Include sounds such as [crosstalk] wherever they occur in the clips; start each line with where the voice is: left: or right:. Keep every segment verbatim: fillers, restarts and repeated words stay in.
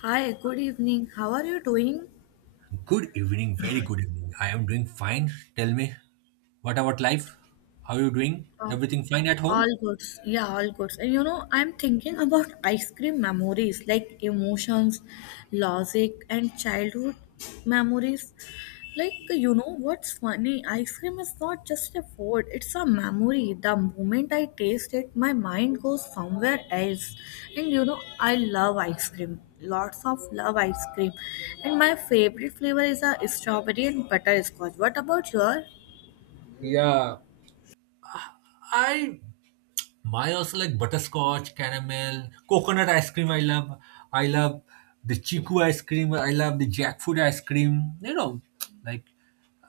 left: Hi, good evening. How are you doing?
right: Good evening, very good evening. I am doing fine. Tell me, what about life? How are you doing?
left: Uh,
right: Everything fine at home?
left: all good. Yeah, all good. And you know, I'm thinking about ice cream memories, like emotions, logic, and childhood memories. Like, you know, what's funny? Ice cream is not just a food, it's a memory. The moment I taste it, my mind goes somewhere else. And you know, I love ice cream. Lots of love ice cream. And my favorite flavor is a strawberry and butterscotch. What about your?
right: Yeah, I my also like butterscotch, caramel, coconut ice cream I love. I love the chiku ice cream, I love the jackfruit ice cream, you know, like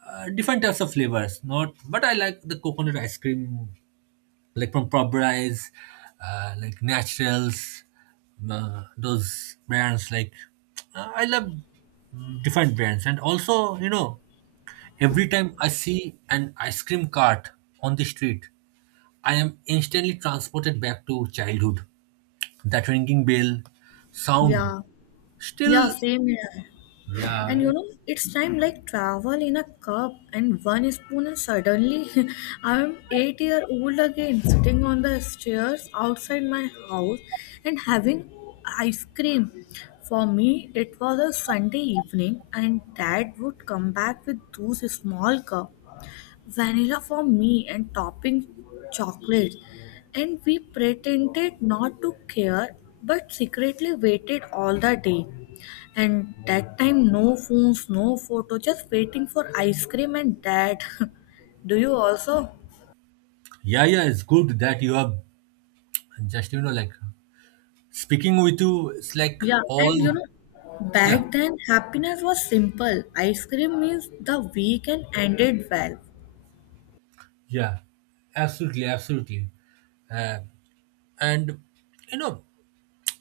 right: uh, different types of flavors. Not but I like the coconut ice cream like from Popeyes, uh, like Naturals, uh, those brands. Like uh, I love mm, different brands, and also you know every time I see an ice cream cart on the street, I am instantly transported back to childhood. That ringing bell sound
left: Yeah, yeah,
right: still,
left: same here.
right: yeah,
left: And you
right: like
left: know, it's time like travel in a cup and one spoon, and suddenly [laughs] I'm eight year old again, sitting on the stairs outside my house and having ice cream. For me, it was a Sunday evening, and dad would come back with those small cup, vanilla for me, and topping chocolate. And we pretended not to care but secretly waited all the day. And that time no phones, no photo, just waiting for ice cream and that. [laughs] Do you also?
right: yeah, yeah, it's good that you are just you know like speaking with you. It's like
left: Yeah,
right: all
left: and you know,
right: yeah.
left: back then happiness was simple. Ice cream means the weekend ended well.
right: Yeah, absolutely, absolutely. Uh, and you know,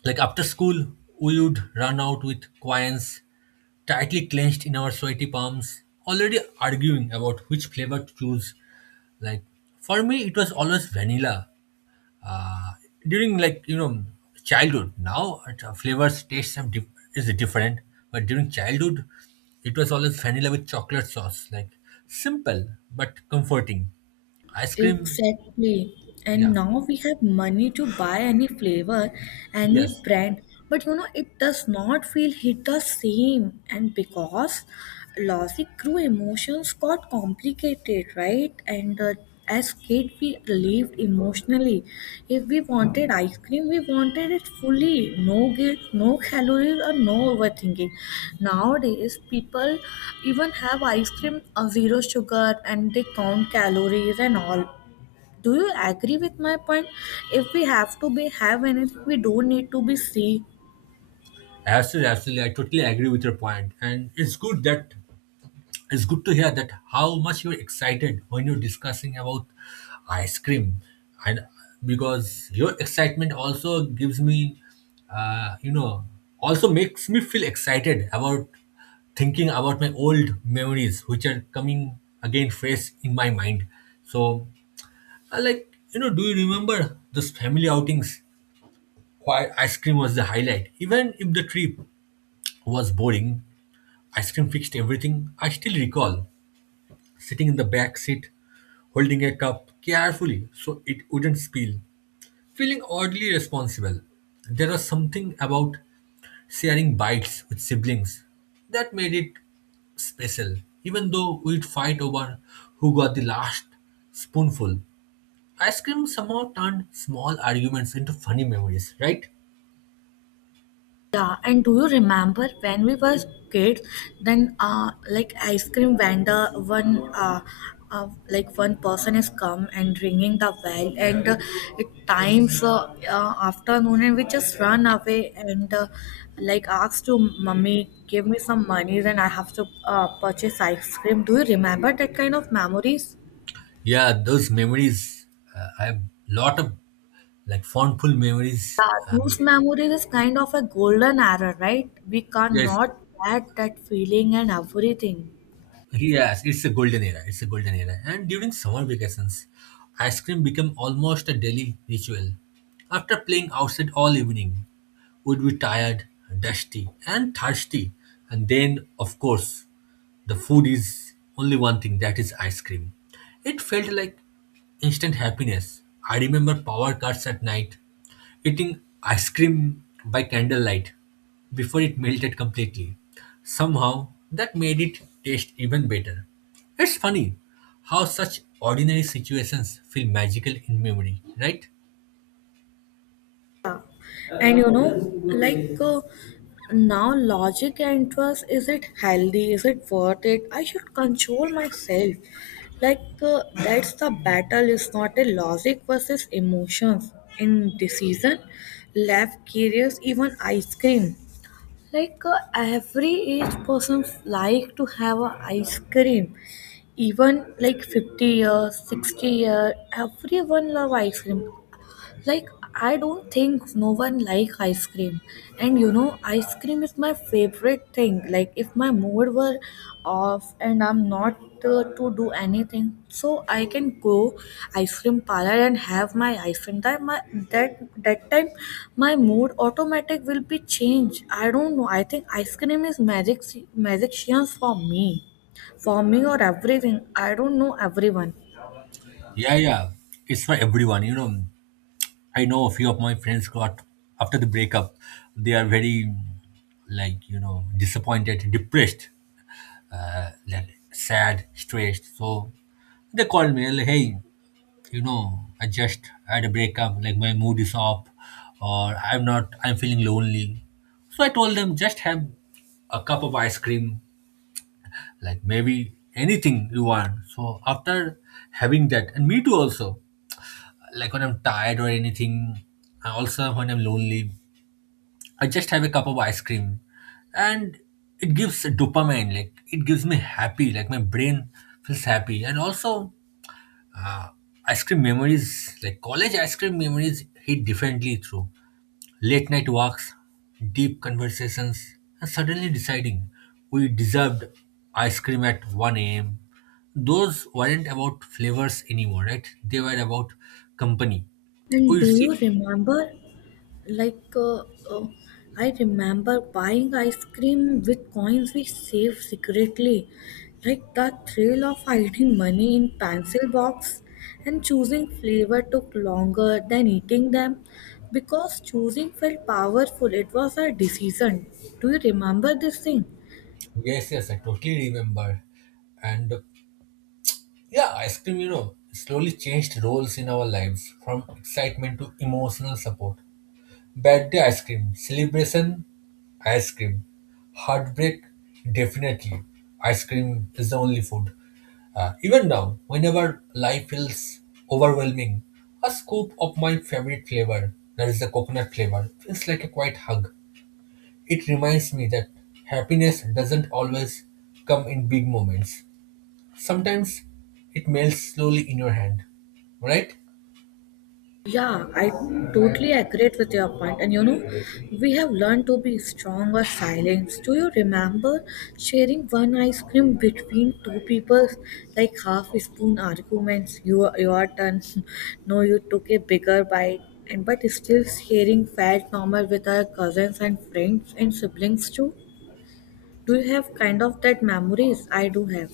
right: like after school, we would run out with coins tightly clenched in our sweaty palms, already arguing about which flavor to choose. Like for me, it was always vanilla. Uh, during like you know childhood, now uh, flavors taste some dif- is different, but during childhood, it was always vanilla with chocolate sauce. Like simple but comforting ice cream.
left: Exactly. And
right: Yeah.
left: now we have money to buy any flavor, any
right: Yes.
left: brand. But you know, it does not feel hit the same. And because logic grew, emotions got complicated, right? And uh, as kid we lived emotionally. If we wanted ice cream we wanted it fully, no guilt, no calories or no overthinking. Nowadays people even have ice cream of zero sugar and they count calories and all. Do you agree with my point? If we have to be have anything we don't need to be sick.
right: Absolutely, absolutely. I totally agree with your point. And it's good that it's good to hear that how much you're excited when you're discussing about ice cream. And because your excitement also gives me uh, you know, also makes me feel excited about thinking about my old memories, which are coming again fresh in my mind. So, I like, you know, do you remember those family outings? Why ice cream was the highlight, even if the trip was boring. Ice cream fixed everything. I still recall sitting in the back seat, holding a cup carefully so it wouldn't spill, feeling oddly responsible. There was something about sharing bites with siblings that made it special, even though we'd fight over who got the last spoonful. Ice cream somehow turned small arguments into funny memories, right?
left: Yeah, and do you remember when we were kids? Then, uh, like ice cream vendor, one uh, uh, like one person is come and ringing the bell, and uh, it times uh, uh, afternoon, and we just run away and uh, like ask to mummy, give me some money, then I have to uh, purchase ice cream. Do you remember that kind of memories?
right: Yeah, those memories. Uh, I have lot of like fondful memories.
left: Yeah, those
right: Um,
left: memories is kind of a golden era, right? We
right: yes,
left: cannot get that feeling and everything.
right: yes, it's a golden era. It's a golden era. And during summer vacations, ice cream became almost a daily ritual. After playing outside all evening, would be tired, dusty, and thirsty, and then of course the food is only one thing, that is ice cream. It felt like instant happiness. I remember power cuts at night, eating ice cream by candlelight before it melted completely. Somehow, that made it taste even better. It's funny how such ordinary situations feel magical in memory, right?
left: And you know, like uh, now, logic and trust, is it healthy? Is it worth it? I should control myself. Like, uh, that's the battle, it's not a logic versus emotions. In decision, left curious, even ice cream. Like, uh, every age person like to have a ice cream. Even like fifty years, sixty years, everyone love ice cream. Like I don't think no one like ice cream. And you know, ice cream is my favorite thing. Like if my mood were off and I'm not uh, to do anything, so I can go ice cream parlor and have my ice cream. That my that that time my mood automatic will be changed. I don't know. I think ice cream is magic magician for me. For me or everything. I don't know everyone.
right: Yeah, yeah. It's for everyone, you know. I know a few of my friends got after the breakup, they are very like you know disappointed, depressed, uh, like sad, stressed. So they called me like, hey, you know, I just had a breakup. Like my mood is off, or I'm not. I'm feeling lonely. So I told them just have a cup of ice cream, like maybe anything you want. So after having that, and me too also, like when I'm tired or anything, and also when I'm lonely, I just have a cup of ice cream and it gives dopamine, like it gives me happy, like my brain feels happy. And also, uh, ice cream memories, like college ice cream memories, hit differently through late night walks, deep conversations, and suddenly deciding we deserved ice cream at one a m. Those weren't about flavors anymore, right? They were about company.
left: And
right: We
left: do
right: used to-
left: you remember like uh, uh, I remember buying ice cream with coins we saved secretly, like the thrill of hiding money in pencil box, and choosing flavor took longer than eating them, because choosing felt powerful, it was a decision. Do you remember this thing?
right: Yes, yes, I totally remember. And yeah, ice cream, you know, slowly changed roles in our lives from excitement to emotional support. Bad day ice cream, celebration, ice cream, heartbreak, definitely. Ice cream is the only food. Uh, even now, whenever life feels overwhelming, a scoop of my favorite flavor, that is the coconut flavor, feels like a quiet hug. It reminds me that happiness doesn't always come in big moments. Sometimes it melts slowly in your hand, right?
left: Yeah, I totally agree with your point. And you know, we have learned to be strong or silent. Do you remember sharing one ice cream between two people, like half spoon arguments? You your turn. [laughs] No, you took a bigger bite. And but still sharing felt normal with our cousins and friends and siblings too. Do you have kind of that memories? I do have.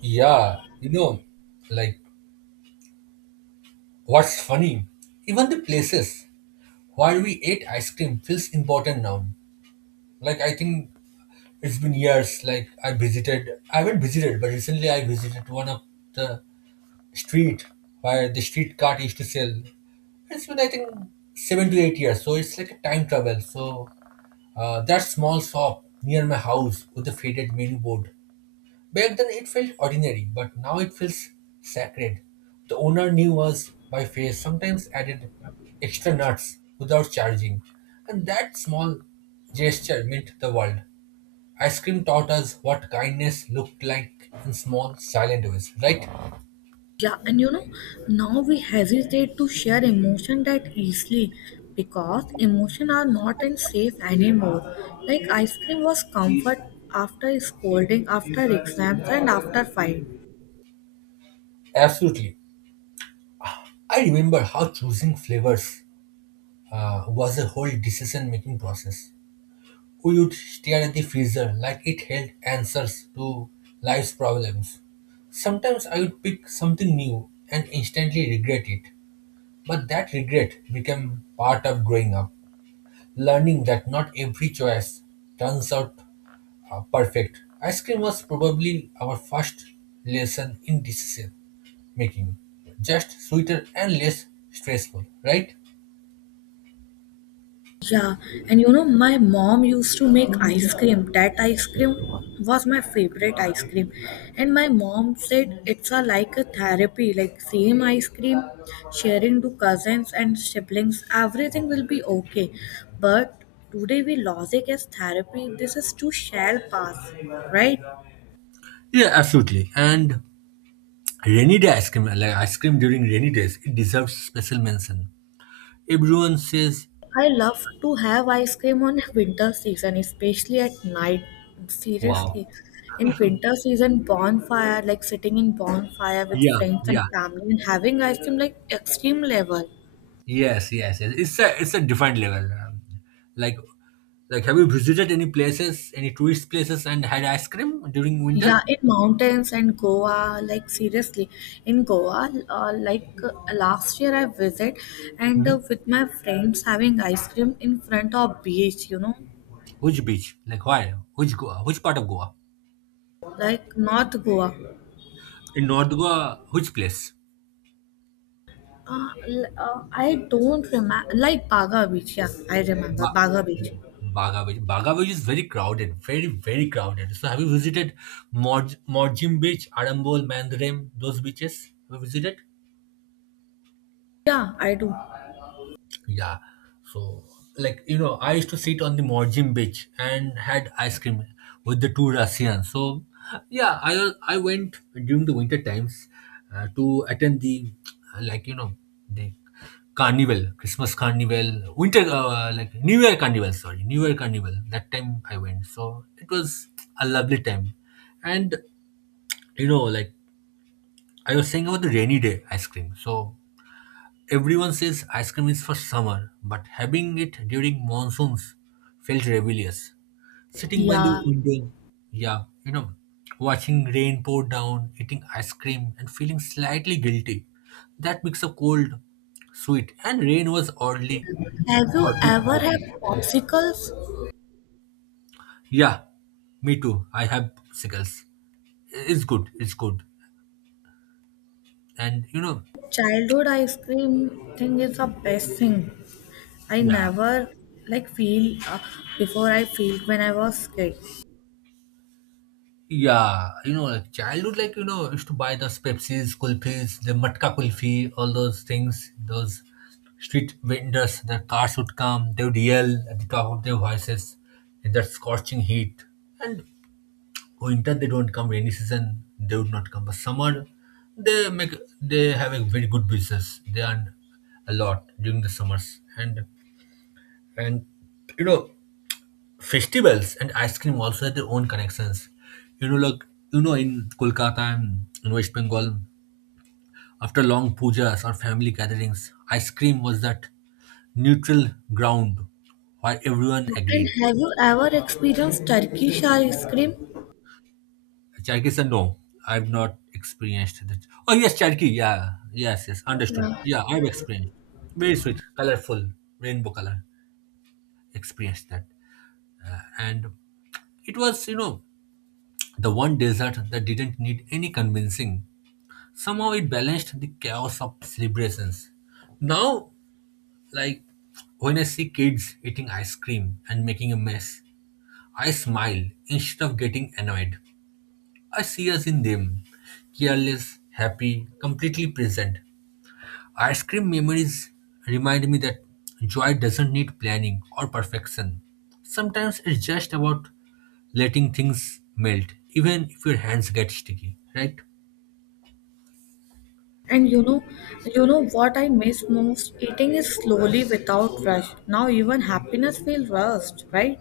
right: Yeah, you know, like what's funny? Even the places where we ate ice cream feels important now. Like I think it's been years. Like I visited, I haven't visited, but recently I visited one of the street where the street cart used to sell. It's been I think seven to eight years, so it's like a time travel. So uh, that small shop near my house with the faded menu board. Back then it felt ordinary, but now it feels sacred. The owner knew us by face, sometimes added extra nuts without charging. And that small gesture meant the world. Ice cream taught us what kindness looked like in small, silent ways, right?
left: Yeah, and you know, now we hesitate to share emotion that easily, because emotion are not in safe anymore. Like ice cream was comfort after scolding, after exams, and after fight.
right: Absolutely. I remember how choosing flavors uh, was a whole decision making process. We would stare at the freezer like it held answers to life's problems. Sometimes I would pick something new and instantly regret it. But that regret became part of growing up, learning that not every choice turns out uh, perfect. Ice cream was probably our first lesson in decision making, just sweeter and less stressful, right?
left: Yeah, and you know, my mom used to make ice cream. That ice cream was my favorite ice cream. And my mom said it's a, like a therapy, like same ice cream, sharing to cousins and siblings, everything will be okay. But today we logic as therapy. This is too shall pass, right?
right: Yeah, absolutely. And rainy day ice cream, like ice cream during rainy days, it deserves special mention. Everyone says,
left: I love to have ice cream on [laughs] winter season, especially at night.
right: "Wow,
left: Seriously, in winter season, bonfire, like sitting in bonfire with
right: yeah,
left: friends and
right: yeah,
left: family and having ice cream, like extreme level.
right: yes, yes, yes." It's a it's a different level. Um, Like, like, have you visited any places, any tourist places, and had ice cream during
left: Yeah,
right: winter?
left: in mountains and Goa, like seriously, in Goa, uh, like uh, last year I visit and
right: Hmm.
left: uh, with my friends having ice cream in front of beach, you know,
right: Which beach? Like, why? Which Goa? Which part of Goa?
left: like North Goa.
right: In North Goa, which place?
left: Uh, l- uh, I don't remember, like Baga Beach. Yeah, I remember
right: Ba-
left: Baga Beach.
right: yeah, Baga Beach. Baga Beach is very crowded, very, very crowded. So, have you visited Mor Morjim Beach, Arambol, Mandrem, those beaches? Have you visited?
left: Yeah, I do.
right: Yeah. So, like, you know, I used to sit on the Morjim beach and had ice cream with the two Russians. So, yeah, I was- I went during the winter times uh, to attend the, uh, like, you know, the carnival, Christmas carnival, winter, uh, like New Year carnival, sorry, New Year carnival. That time I went. So, it was a lovely time. And, you know, like, I was saying about the rainy day ice cream. So, everyone says ice cream is for summer, but having it during monsoons felt rebellious. Sitting by the
left: Yeah.
right: window, yeah, you know, watching rain pour down, eating ice cream, and feeling slightly guilty. That mix of cold, sweet, and rain was oddly,
left: Have you
right: oddly
left: ever had
right: comforting.
left: popsicles?
right: Yeah, me too. I have sickles. It's good. It's good. And you know,
left: Childhood ice cream thing is the best thing. I
right: yeah,
left: never like feel uh, before I feel when I was kid.
right: yeah, you know, like childhood, like, you know, used to buy those Pepsis, Kulfis, the Matka Kulfi, all those things, those street vendors, their cars would come, they would yell at the top of their voices in that scorching heat. And winter, they don't come, rainy season, they would not come. But summer, they make, they have a very good business. They earn a lot during the summers. And, and, you know, festivals and ice cream also have their own connections. You know, like you know, in Kolkata and in West Bengal, after long pujas or family gatherings, ice cream was that neutral ground where everyone
left: And
right: agreed.
left: have you ever experienced Turkish ice cream?
right: Cherkis and no, I've not experienced that. Oh yes, Cherki, yeah, yes, yes, understood.
left: Yeah.
right: Yeah, I've experienced. Very sweet, colorful, rainbow color. Experienced that, and it was you know the one desert that didn't need any convincing. Somehow it balanced the chaos of celebrations. Now, like when I see kids eating ice cream and making a mess, I smile instead of getting annoyed. I see us in them, careless, happy, completely present. Ice cream memories remind me that joy doesn't need planning or perfection. Sometimes it's just about letting things melt, even if your hands get sticky, right?
left: And you know, you know what I miss most? Eating is slowly without rush. Now even happiness feels rushed, right?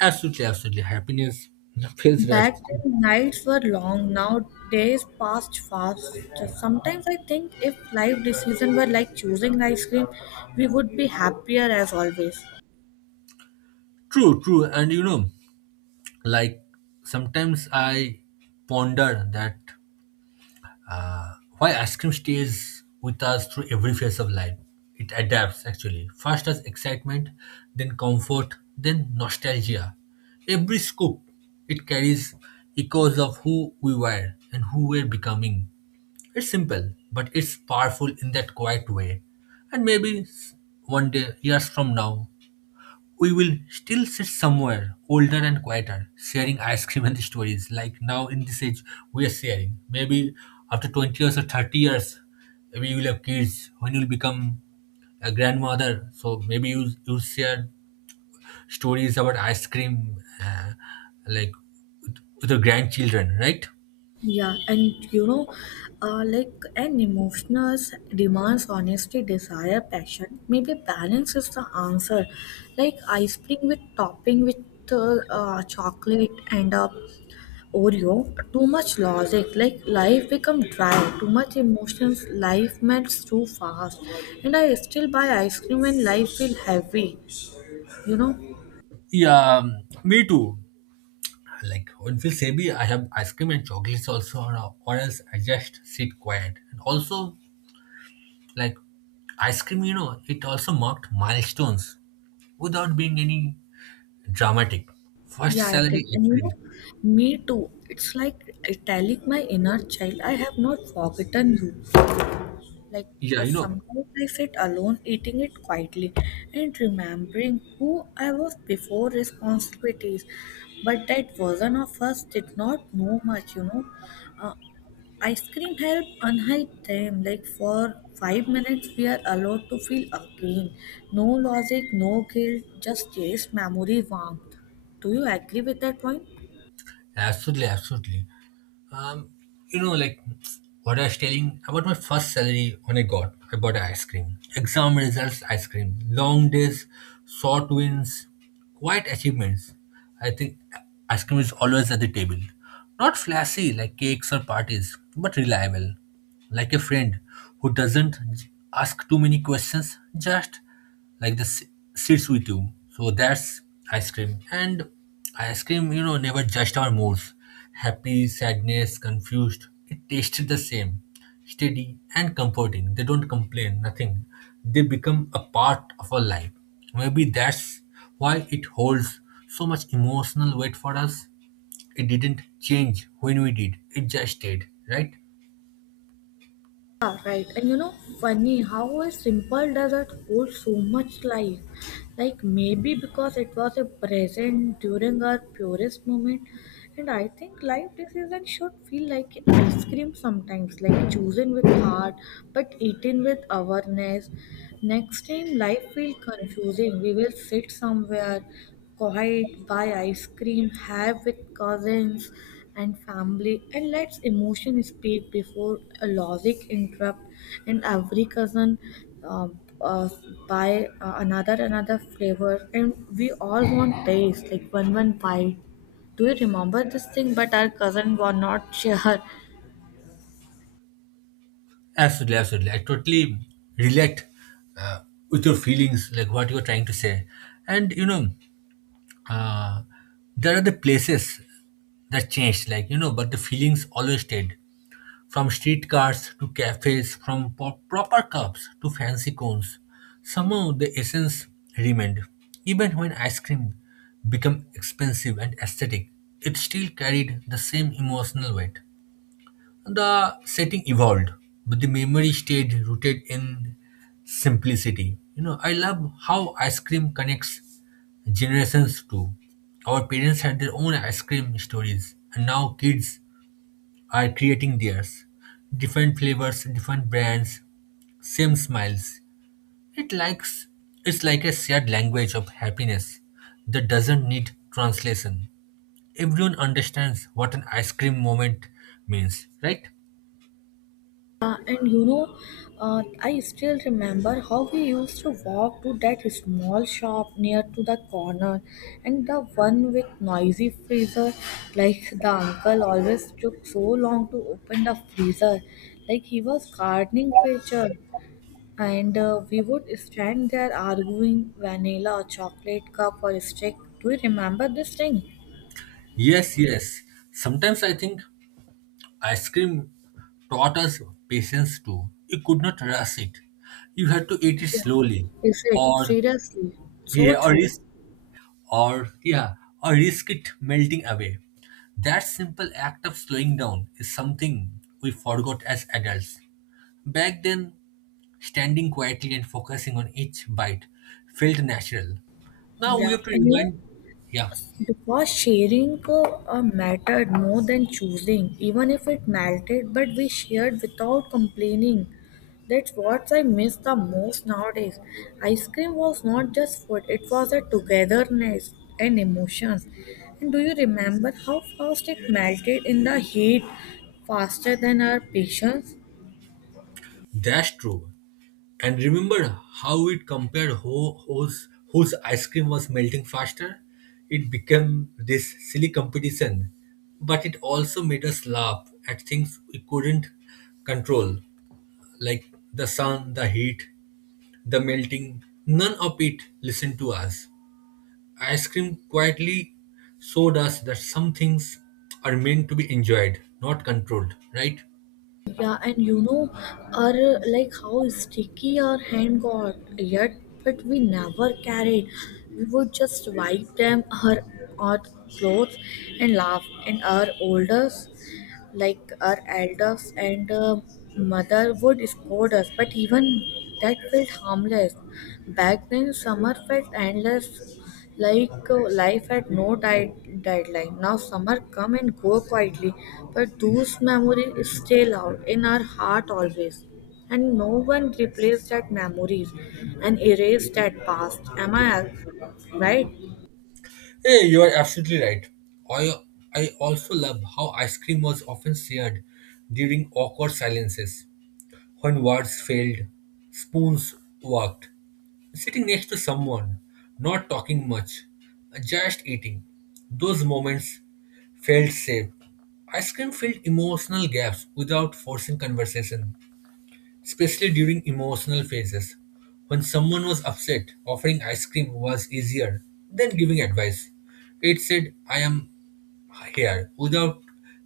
right: Absolutely, absolutely. Happiness [laughs] feels
left: Back
right: rushed.
left: then nights were long, now days passed fast. Just sometimes I think if life decisions were like choosing ice cream, we would be happier as always.
right: True, true. And you know, like sometimes I ponder that uh, why ice cream stays with us through every phase of life. It adapts actually. First as excitement, then comfort, then nostalgia. Every scoop, it carries echoes of who we were and who we're becoming. It's simple, but it's powerful in that quiet way. And maybe s- one day, years from now, we will still sit somewhere older and quieter, sharing ice cream and stories like now in this age we are sharing. Maybe after twenty years or thirty years, maybe you will have kids when you'll become a grandmother. So maybe you you share stories about ice cream, uh, like with your grandchildren, right?
left: Yeah, and you know, uh, like an emotional demands honesty, desire, passion. Maybe balance is the answer. Like ice cream with topping with uh, uh, chocolate and uh, Oreo, too much logic, like life become dry, too much emotions, life melts too fast. And I still buy ice cream when life feel heavy, you know?
right: Yeah, me too. Like when it feels maybe I have ice cream and chocolates also, or, or else I just sit quiet. And also, like ice cream, you know, it also marked milestones without being any dramatic. First
left: Yeah, it is.
right: salary
left: And
right: ice
left: you
right: cream.
left: know, me too. It's like italic my inner child. I have not forgotten you. Like
right: Yeah,
left: 'cause
right: you know,
left: sometimes I sit alone eating it quietly and remembering who I was before responsibilities. But that version of us did not know much, you know. Uh, Ice cream help unhide them. Like for five minutes, we are allowed to feel again. No logic, no guilt, just taste, memory, warmth. Do you agree with that point?
right: absolutely, absolutely. Um, you know, like what I was telling about my first salary when I got, I bought ice cream. Exam results, ice cream. Long days, short wins, quiet achievements. I think ice cream is always at the table. Not flashy like cakes or parties, but reliable. Like a friend who doesn't ask too many questions, just like the s- sits with you. So that's ice cream. And ice cream, you know, never judged our moods. Happy, sadness, confused. It tasted the same. Steady and comforting. They don't complain, nothing. They become a part of our life. Maybe that's why it holds so much emotional weight for us. It didn't change when we did, it just stayed, right?
left: Yeah, right. And you know, funny how a simple dessert holds so much life. Like maybe because it was a present during our purest moment. And I think life decision should feel like ice cream sometimes, like chosen with heart, but eaten with awareness. Next time life will confusing. We will sit somewhere quiet, buy ice cream, have with cousins and family, and let's emotion speak before a logic interrupt. And every cousin uh, uh, buy uh, another another flavor, and we all want taste like one one bite. Do you remember this thing? But our cousin was not [laughs] sure.
right: Absolutely, absolutely. I totally relate uh, with your feelings, like what you're trying to say. And you know, uh, there are the places that changed, like you know, but the feelings always stayed. From streetcars to cafes, from po- proper cups to fancy cones, somehow the essence remained. Even when ice cream became expensive and aesthetic, it still carried the same emotional weight. The setting evolved, but the memory stayed rooted in simplicity. You know, I love how ice cream connects generations too. Our parents had their own ice cream stories, and now kids are creating theirs. Different flavors, different brands, same smiles. It likes it's like a shared language of happiness that doesn't need translation. Everyone understands what an ice cream moment means, right?
left: Uh, and you know, uh, I still remember how we used to walk to that small shop near to the corner, and the one with noisy freezer. Like the uncle always took so long to open the freezer, like he was gardening creature. And uh, we would stand there arguing vanilla, chocolate cup, or stick. Do you remember this thing?
right: Yes, yes. Sometimes I think ice cream taught us patience too. You could not rush it. You had to eat it slowly,
left: Is it
right: or
left: seriously so
right: yeah, or
left: true?
right: risk, or yeah, or risk it melting away. That simple act of slowing down is something we forgot as adults. Back then, standing quietly and focusing on each bite felt natural. Now we
left: Yeah,
right: have to
left: and you know.
right: remind, yeah,
left: Because sharing uh, mattered more than choosing, even if it melted, but we shared without complaining. That's what I miss the most nowadays. Ice cream was not just food, it was a togetherness and emotions. And do you remember how fast it melted in the heat, faster than our patience?
right: that's true. And remember how it compared who, whose, whose ice cream was melting faster? It became this silly competition, but it also made us laugh at things we couldn't control, like the sun, the heat, the melting. None of it listened to us. Ice cream quietly showed us that some things are meant to be enjoyed, not controlled, right?
left: Yeah, and you know, our uh, like how sticky our hand got. Yet, but we never carried. We would just wipe them her our clothes and laugh. And our elders, like our elders and uh, mother, would scold us. But even that felt harmless. Back then, summer felt endless like uh, life had no di- deadline. Now summer come and go quietly, but those memories stay loud in our heart always. And no one replaced that memories and erased that past. Am I right?
right: Hey, you are absolutely right. I, I also love how ice cream was often shared during awkward silences, when words failed, spoons worked. Sitting next to someone, not talking much, just eating. Those moments felt safe. Ice cream filled emotional gaps without forcing conversation, especially during emotional phases. When someone was upset, offering ice cream was easier than giving advice. It said, I am here without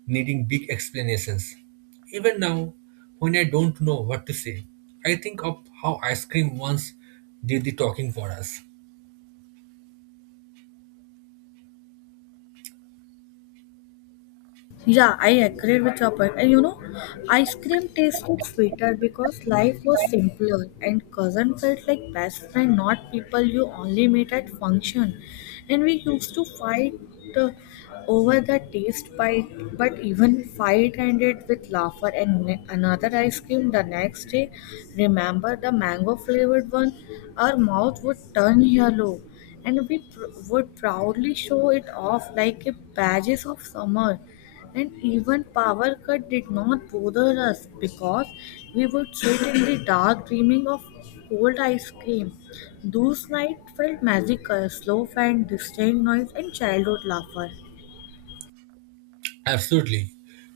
right: needing big explanations. Even now, when I don't know what to say, I think of how ice cream once did the talking for us.
left: Yeah, I agree with your point. And you know, ice cream tasted sweeter because life was simpler and cousin felt like best friend, not people you only meet at function. And we used to fight uh, over the taste bite, but even fight ended with laughter and ne- another ice cream the next day. Remember the mango flavored one? Our mouth would turn yellow and we pr- would proudly show it off like a badges of summer. And even power cut did not bother us, because we would sit in the dark dreaming of cold ice cream. Those nights felt magical, slow fan, distant noise, and childhood laughter.
right: Absolutely.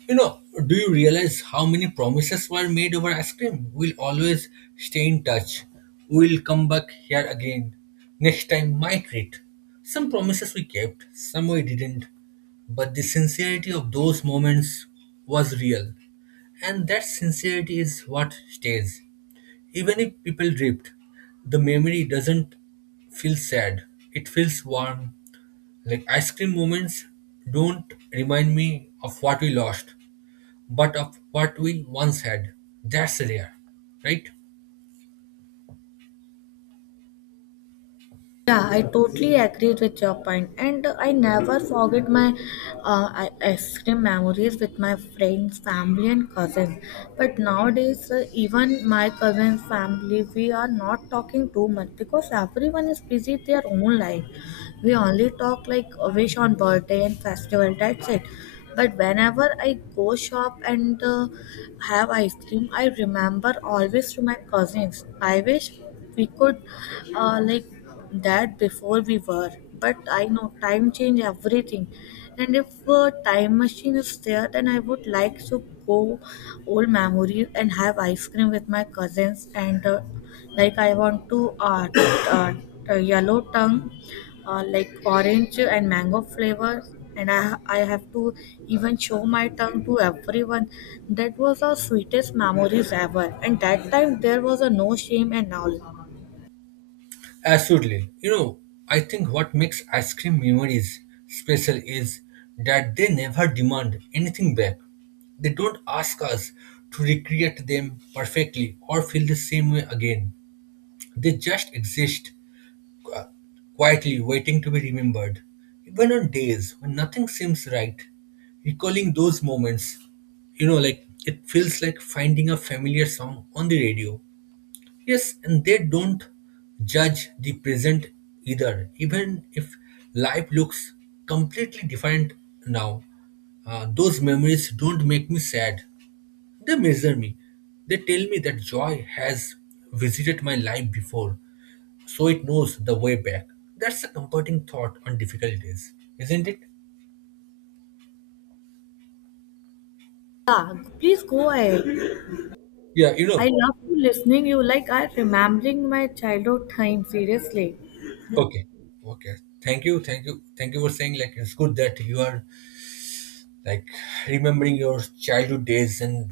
right: You know, do you realize how many promises were made over ice cream? We'll always stay in touch. We'll come back here again. Next time, my treat. Some promises we kept, some we didn't. But the sincerity of those moments was real. And that sincerity is what stays. Even if people drift, the memory doesn't feel sad. It feels warm. Like ice cream moments don't remind me of what we lost, but of what we once had. That's rare, right?
left: Yeah, I totally agree with your point, and I never forget my uh, i- ice cream memories with my friends, family, and cousins. But nowadays, uh, even my cousins' family, we are not talking too much because everyone is busy their own life. We only talk like a wish on birthday and festival. That's it. But whenever I go shop and uh, have ice cream. I remember always to my cousins. I wish we could uh, like that before we were, but I know time change everything. And if a time machine is there, then I would like to go old memory and have ice cream with my cousins. And uh, like I want to uh, [coughs] uh, yellow tongue uh, like orange and mango flavors, and I, I have to even show my tongue to everyone. That was our sweetest memories ever, and that time there was a no shame and all.
right: Absolutely. You know, I think what makes ice cream memories special is that they never demand anything back. They don't ask us to recreate them perfectly or feel the same way again. They just exist, uh, quietly waiting to be remembered. Even on days when nothing seems right, recalling those moments, you know, like it feels like finding a familiar song on the radio. Yes, and they don't judge the present either, even if life looks completely different now. Uh, those memories don't make me sad. They measure me. They tell me that joy has visited my life before so it knows the way back. That's a comforting thought on difficult days, isn't it?
left: Yeah, please go ahead.
right: Yeah, you
left: I
right: know.
left: love you listening you, like I remembering my childhood time seriously.
right: Okay, okay. Thank you, thank you, thank you for saying like it's good that you are like remembering your childhood days and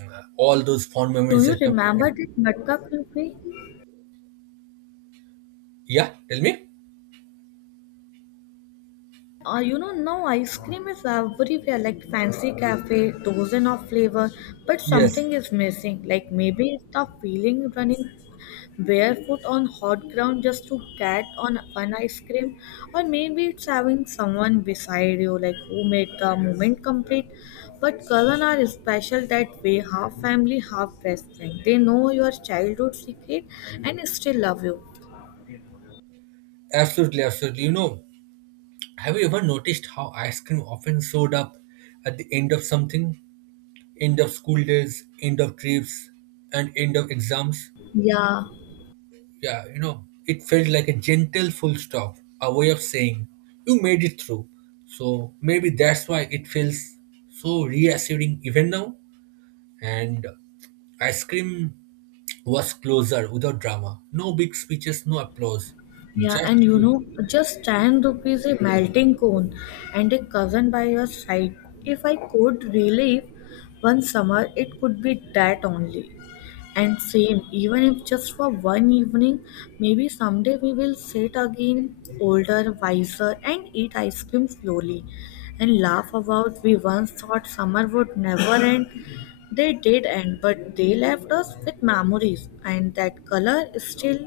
right: uh, all those fond
left: Do
right: memories
left: you
right: that come.
left: remember that matka kulfi?
right: Yeah, tell me.
left: Uh, you know, now ice cream is everywhere, like fancy cafe, dozen of flavor, but
right: Yes,
left: something is missing. Like maybe it's the feeling running barefoot on hot ground just to get on one ice cream, or maybe it's having someone beside you like who made the moment complete. But cousins are special that way, half family, half best friend. They know your childhood secret and still love you.
right: absolutely, absolutely. You know, have you ever noticed how ice cream often showed up at the end of something, end of school days, end of trips, and end of exams?
left: Yeah,
right: Yeah, you know, it felt like a gentle full stop, a way of saying, you made it through. So maybe that's why it feels so reassuring even now. And ice cream was closer without drama. No big speeches, no applause.
left: yeah, and
right: Just
left: you know, just ten rupees a melting cone and a cousin by your side. If I could relive one summer it could be that only. And same, even if just for one evening, maybe someday we will sit again, older, wiser, and eat ice cream slowly and laugh about we once thought summer would never end. They did end, but they left us with memories, and that color is still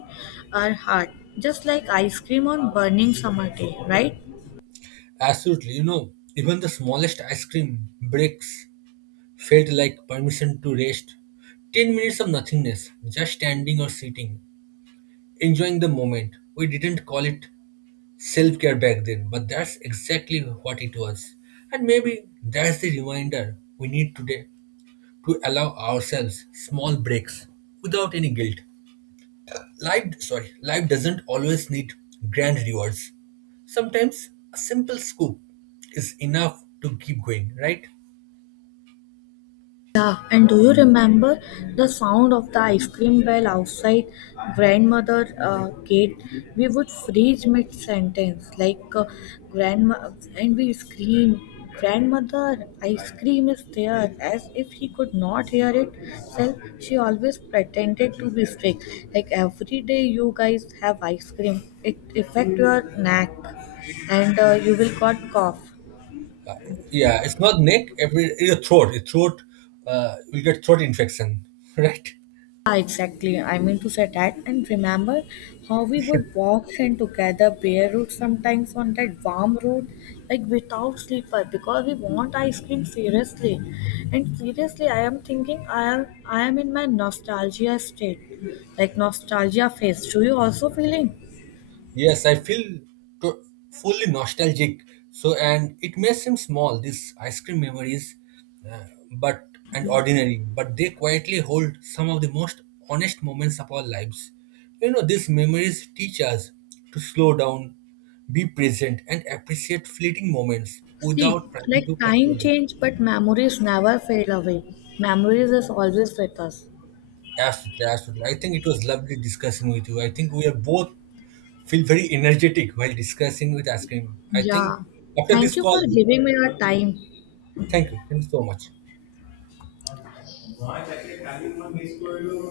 left: our heart, just like ice cream on burning summer day, right?
right: absolutely, you know, even the smallest ice cream breaks felt like permission to rest. ten minutes of nothingness, just standing or sitting, enjoying the moment. We didn't call it self care back then, but that's exactly what it was. And maybe that's the reminder we need today to allow ourselves small breaks without any guilt. Life, sorry, life doesn't always need grand rewards. Sometimes a simple scoop is enough to keep going, right?
left: Yeah, and do you remember the sound of the ice cream bell outside grandmother uh, gate? We would freeze mid sentence, like uh, grandma, and we scream, "Grandmother, ice cream is there!" As if he could not hear it. Self, she always pretended to be sick. Like every day, you guys have ice cream. It affect your neck, and uh, you will got cough.
right: Yeah, it's not neck, every your throat, your throat, uh, you get throat infection, [laughs] right?
left: Yeah, exactly. I mean to say that. And remember how we would walk in together barefoot sometimes on that warm road, like without slipper, because we want ice cream seriously. And seriously, I am thinking I am I am in my nostalgia state, like nostalgia phase. Do you also feeling?
right: Yes, I feel to- fully nostalgic. So, and it may seem small, these ice cream memories, uh, but and ordinary, but they quietly hold some of the most honest moments of our lives. You know, these memories teach us to slow down, be present, and appreciate fleeting moments
left: See,
right: without trying
left: like
right: to
left: time
right: control them.
left: change, but memories never fade away. Memories is always with us.
right: Absolutely, absolutely. I think it was lovely discussing with you. I think we are both feel very energetic while discussing with ice cream. I think
left: Yeah.
right: after
left: Thank
right: this
left: you
right: call,
left: for giving me your time.
right: thank you. Thank you so much.